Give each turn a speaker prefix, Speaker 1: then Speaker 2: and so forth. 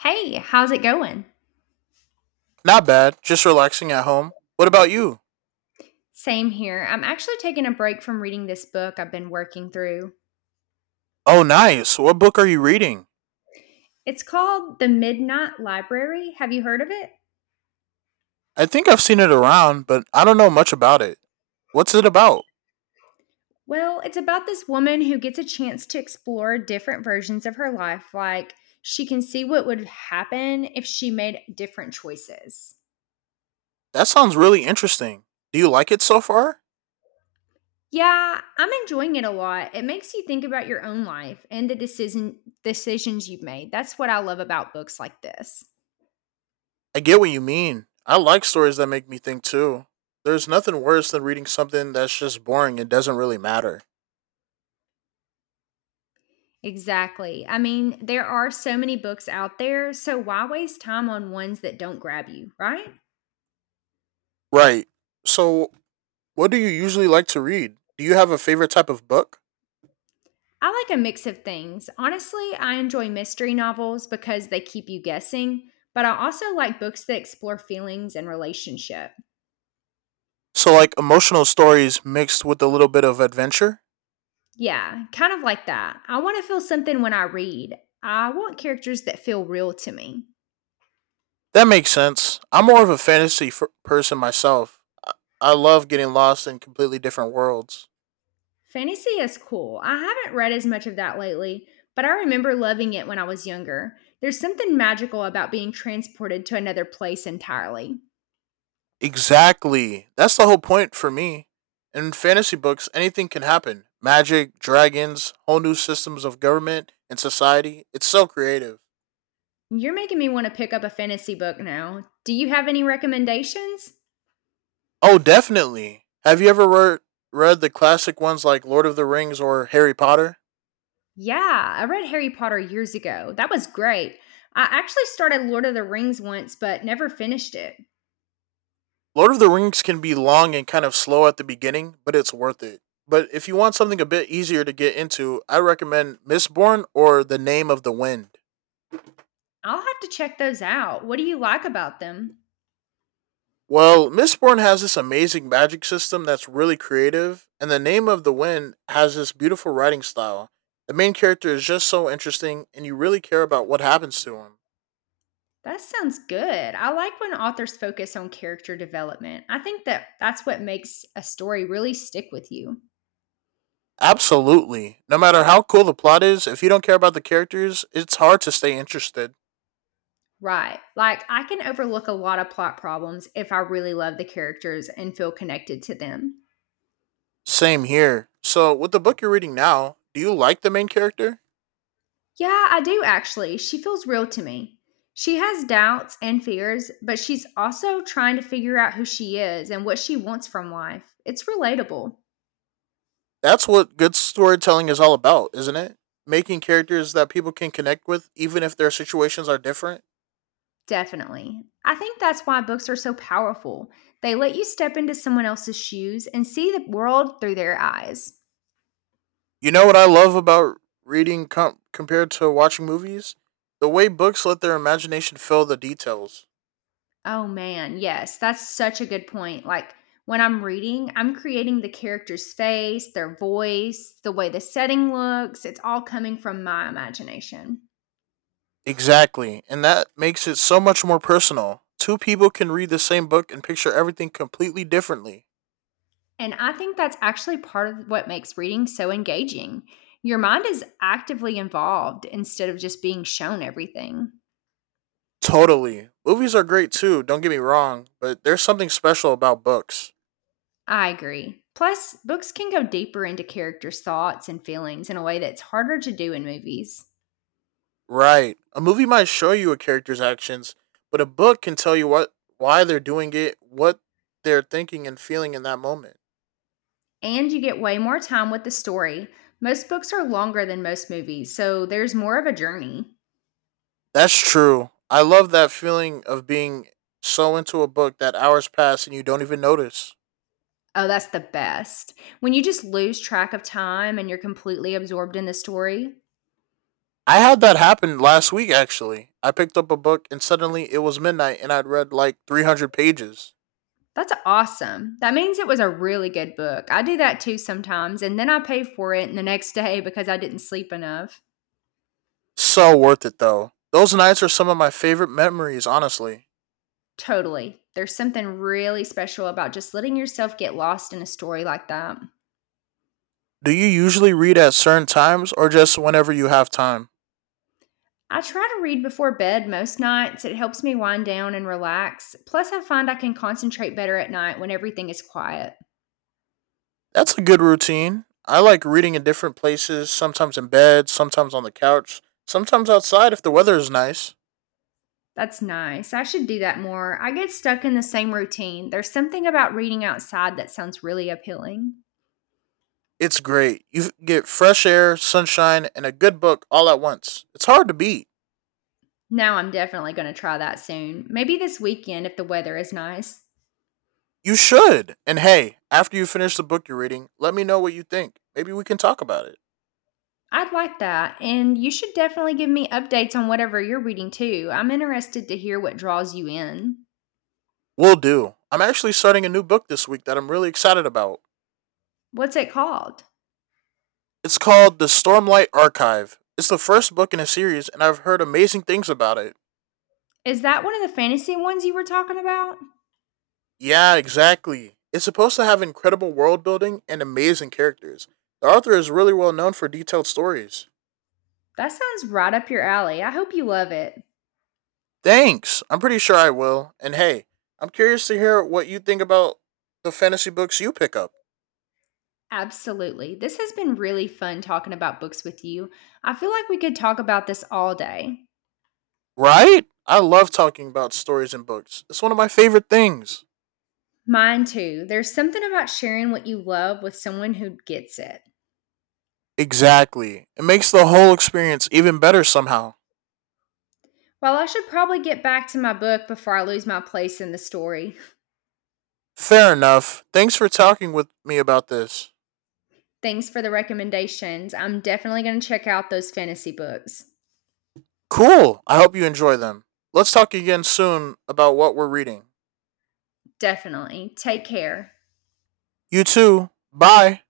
Speaker 1: Hey, how's it going?
Speaker 2: Not bad. Just relaxing at home. What about you?
Speaker 1: Same here. I'm actually taking a break from reading this book I've been working through.
Speaker 2: Oh, nice. What book are you reading?
Speaker 1: It's called The Midnight Library. Have you heard of it?
Speaker 2: I think I've seen it around, but I don't know much about it. What's it about?
Speaker 1: Well, it's about this woman who gets a chance to explore different versions of her life, like she can see what would happen if she made different choices.
Speaker 2: That sounds really interesting. Do you like it so far?
Speaker 1: Yeah, I'm enjoying it a lot. It makes you think about your own life and the decisions you've made. That's what I love about books like this.
Speaker 2: I get what you mean. I like stories that make me think too. There's nothing worse than reading something that's just boring and doesn't really matter.
Speaker 1: Exactly. I mean, there are so many books out there, so why waste time on ones that don't grab you, right?
Speaker 2: Right. So, what do you usually like to read? Do you have a favorite type of book?
Speaker 1: I like a mix of things. Honestly, I enjoy mystery novels because they keep you guessing, but I also like books that explore feelings and relationship.
Speaker 2: So, like emotional stories mixed with a little bit of adventure?
Speaker 1: Yeah, kind of like that. I want to feel something when I read. I want characters that feel real to me.
Speaker 2: That makes sense. I'm more of a person myself. I love getting lost in completely different worlds.
Speaker 1: Fantasy is cool. I haven't read as much of that lately, but I remember loving it when I was younger. There's something magical about being transported to another place entirely.
Speaker 2: Exactly. That's the whole point for me. In fantasy books, anything can happen, magic, dragons, whole new systems of government and society. It's so creative.
Speaker 1: You're making me want to pick up a fantasy book now. Do you have any recommendations?
Speaker 2: Oh, definitely. Have you ever read the classic ones like Lord of the Rings or Harry Potter?
Speaker 1: Yeah, I read Harry Potter years ago. That was great. I actually started Lord of the Rings once, but never finished it.
Speaker 2: Lord of the Rings can be long and kind of slow at the beginning, but it's worth it. But if you want something a bit easier to get into, I recommend Mistborn or The Name of the Wind.
Speaker 1: I'll have to check those out. What do you like about them?
Speaker 2: Well, Mistborn has this amazing magic system that's really creative, and The Name of the Wind has this beautiful writing style. The main character is just so interesting, and you really care about what happens to him.
Speaker 1: That sounds good. I like when authors focus on character development. I think that that's what makes a story really stick with you.
Speaker 2: Absolutely. No matter how cool the plot is, if you don't care about the characters, it's hard to stay interested.
Speaker 1: Right. Like, I can overlook a lot of plot problems if I really love the characters and feel connected to them.
Speaker 2: Same here. So, with the book you're reading now, do you like the main character?
Speaker 1: Yeah, I do actually. She feels real to me. She has doubts and fears, but she's also trying to figure out who she is and what she wants from life. It's relatable.
Speaker 2: That's what good storytelling is all about, isn't it? Making characters that people can connect with, even if their situations are different.
Speaker 1: Definitely. I think that's why books are so powerful. They let you step into someone else's shoes and see the world through their eyes.
Speaker 2: You know what I love about compared to watching movies? The way books let their imagination fill the details.
Speaker 1: Oh man, yes, that's such a good point. Like when I'm reading, I'm creating the character's face, their voice, the way the setting looks. It's all coming from my imagination.
Speaker 2: Exactly, and that makes it so much more personal. Two people can read the same book and picture everything completely differently.
Speaker 1: And I think that's actually part of what makes reading so engaging. Your mind is actively involved instead of just being shown everything.
Speaker 2: Totally. Movies are great too, don't get me wrong, but there's something special about books.
Speaker 1: I agree. Plus, books can go deeper into characters' thoughts and feelings in a way that's harder to do in movies.
Speaker 2: Right. A movie might show you a character's actions, but a book can tell you what why they're doing it, what they're thinking and feeling in that moment.
Speaker 1: And you get way more time with the story. Most books are longer than most movies, so there's more of a journey.
Speaker 2: That's true. I love that feeling of being so into a book that hours pass and you don't even notice.
Speaker 1: Oh, that's the best. When you just lose track of time and you're completely absorbed in the story,
Speaker 2: I had that happen last week actually. I picked up a book and suddenly it was midnight and I'd read like 300 pages.
Speaker 1: that's awesome. That means it was a really good book. I do that too sometimes, and then I pay for it the next day because I didn't sleep enough.
Speaker 2: So worth it though. Those nights are some of my favorite memories, honestly.
Speaker 1: Totally. There's something really special about just letting yourself get lost in a story like that.
Speaker 2: Do you usually read at certain times or just whenever you have time?
Speaker 1: I try to read before bed most nights. It helps me wind down and relax. Plus, I find I can concentrate better at night when everything is quiet.
Speaker 2: That's a good routine. I like reading in different places, sometimes in bed, sometimes on the couch, sometimes outside if the weather is nice.
Speaker 1: That's nice. I should do that more. I get stuck in the same routine. There's something about reading outside that sounds really appealing.
Speaker 2: It's great. You get fresh air, sunshine, and a good book all at once. It's hard to beat.
Speaker 1: Now I'm definitely going to try that soon. Maybe this weekend if the weather is nice.
Speaker 2: You should. And hey, after you finish the book you're reading, let me know what you think. Maybe we can talk about it.
Speaker 1: I'd like that. And you should definitely give me updates on whatever you're reading too. I'm interested to hear what draws you in.
Speaker 2: Will do. I'm actually starting a new book this week that I'm really excited about.
Speaker 1: What's it called?
Speaker 2: It's called The Stormlight Archive. It's the first book in a series, and I've heard amazing things about it.
Speaker 1: Is that one of the fantasy ones you were talking about?
Speaker 2: Yeah, exactly. It's supposed to have incredible world building and amazing characters. The author is really well known for detailed stories.
Speaker 1: That sounds right up your alley. I hope you love it.
Speaker 2: Thanks. I'm pretty sure I will. And hey, I'm curious to hear what you think about the fantasy books you pick up.
Speaker 1: Absolutely. This has been really fun talking about books with you. I feel like we could talk about this all day.
Speaker 2: Right? I love talking about stories and books. It's one of my favorite things.
Speaker 1: Mine too. There's something about sharing what you love with someone who gets it.
Speaker 2: Exactly. It makes the whole experience even better somehow.
Speaker 1: Well, I should probably get back to my book before I lose my place in the story.
Speaker 2: Fair enough. Thanks for talking with me about this.
Speaker 1: Thanks for the recommendations. I'm definitely going to check out those fantasy books.
Speaker 2: Cool. I hope you enjoy them. Let's talk again soon about what we're reading.
Speaker 1: Definitely. Take care.
Speaker 2: You too. Bye.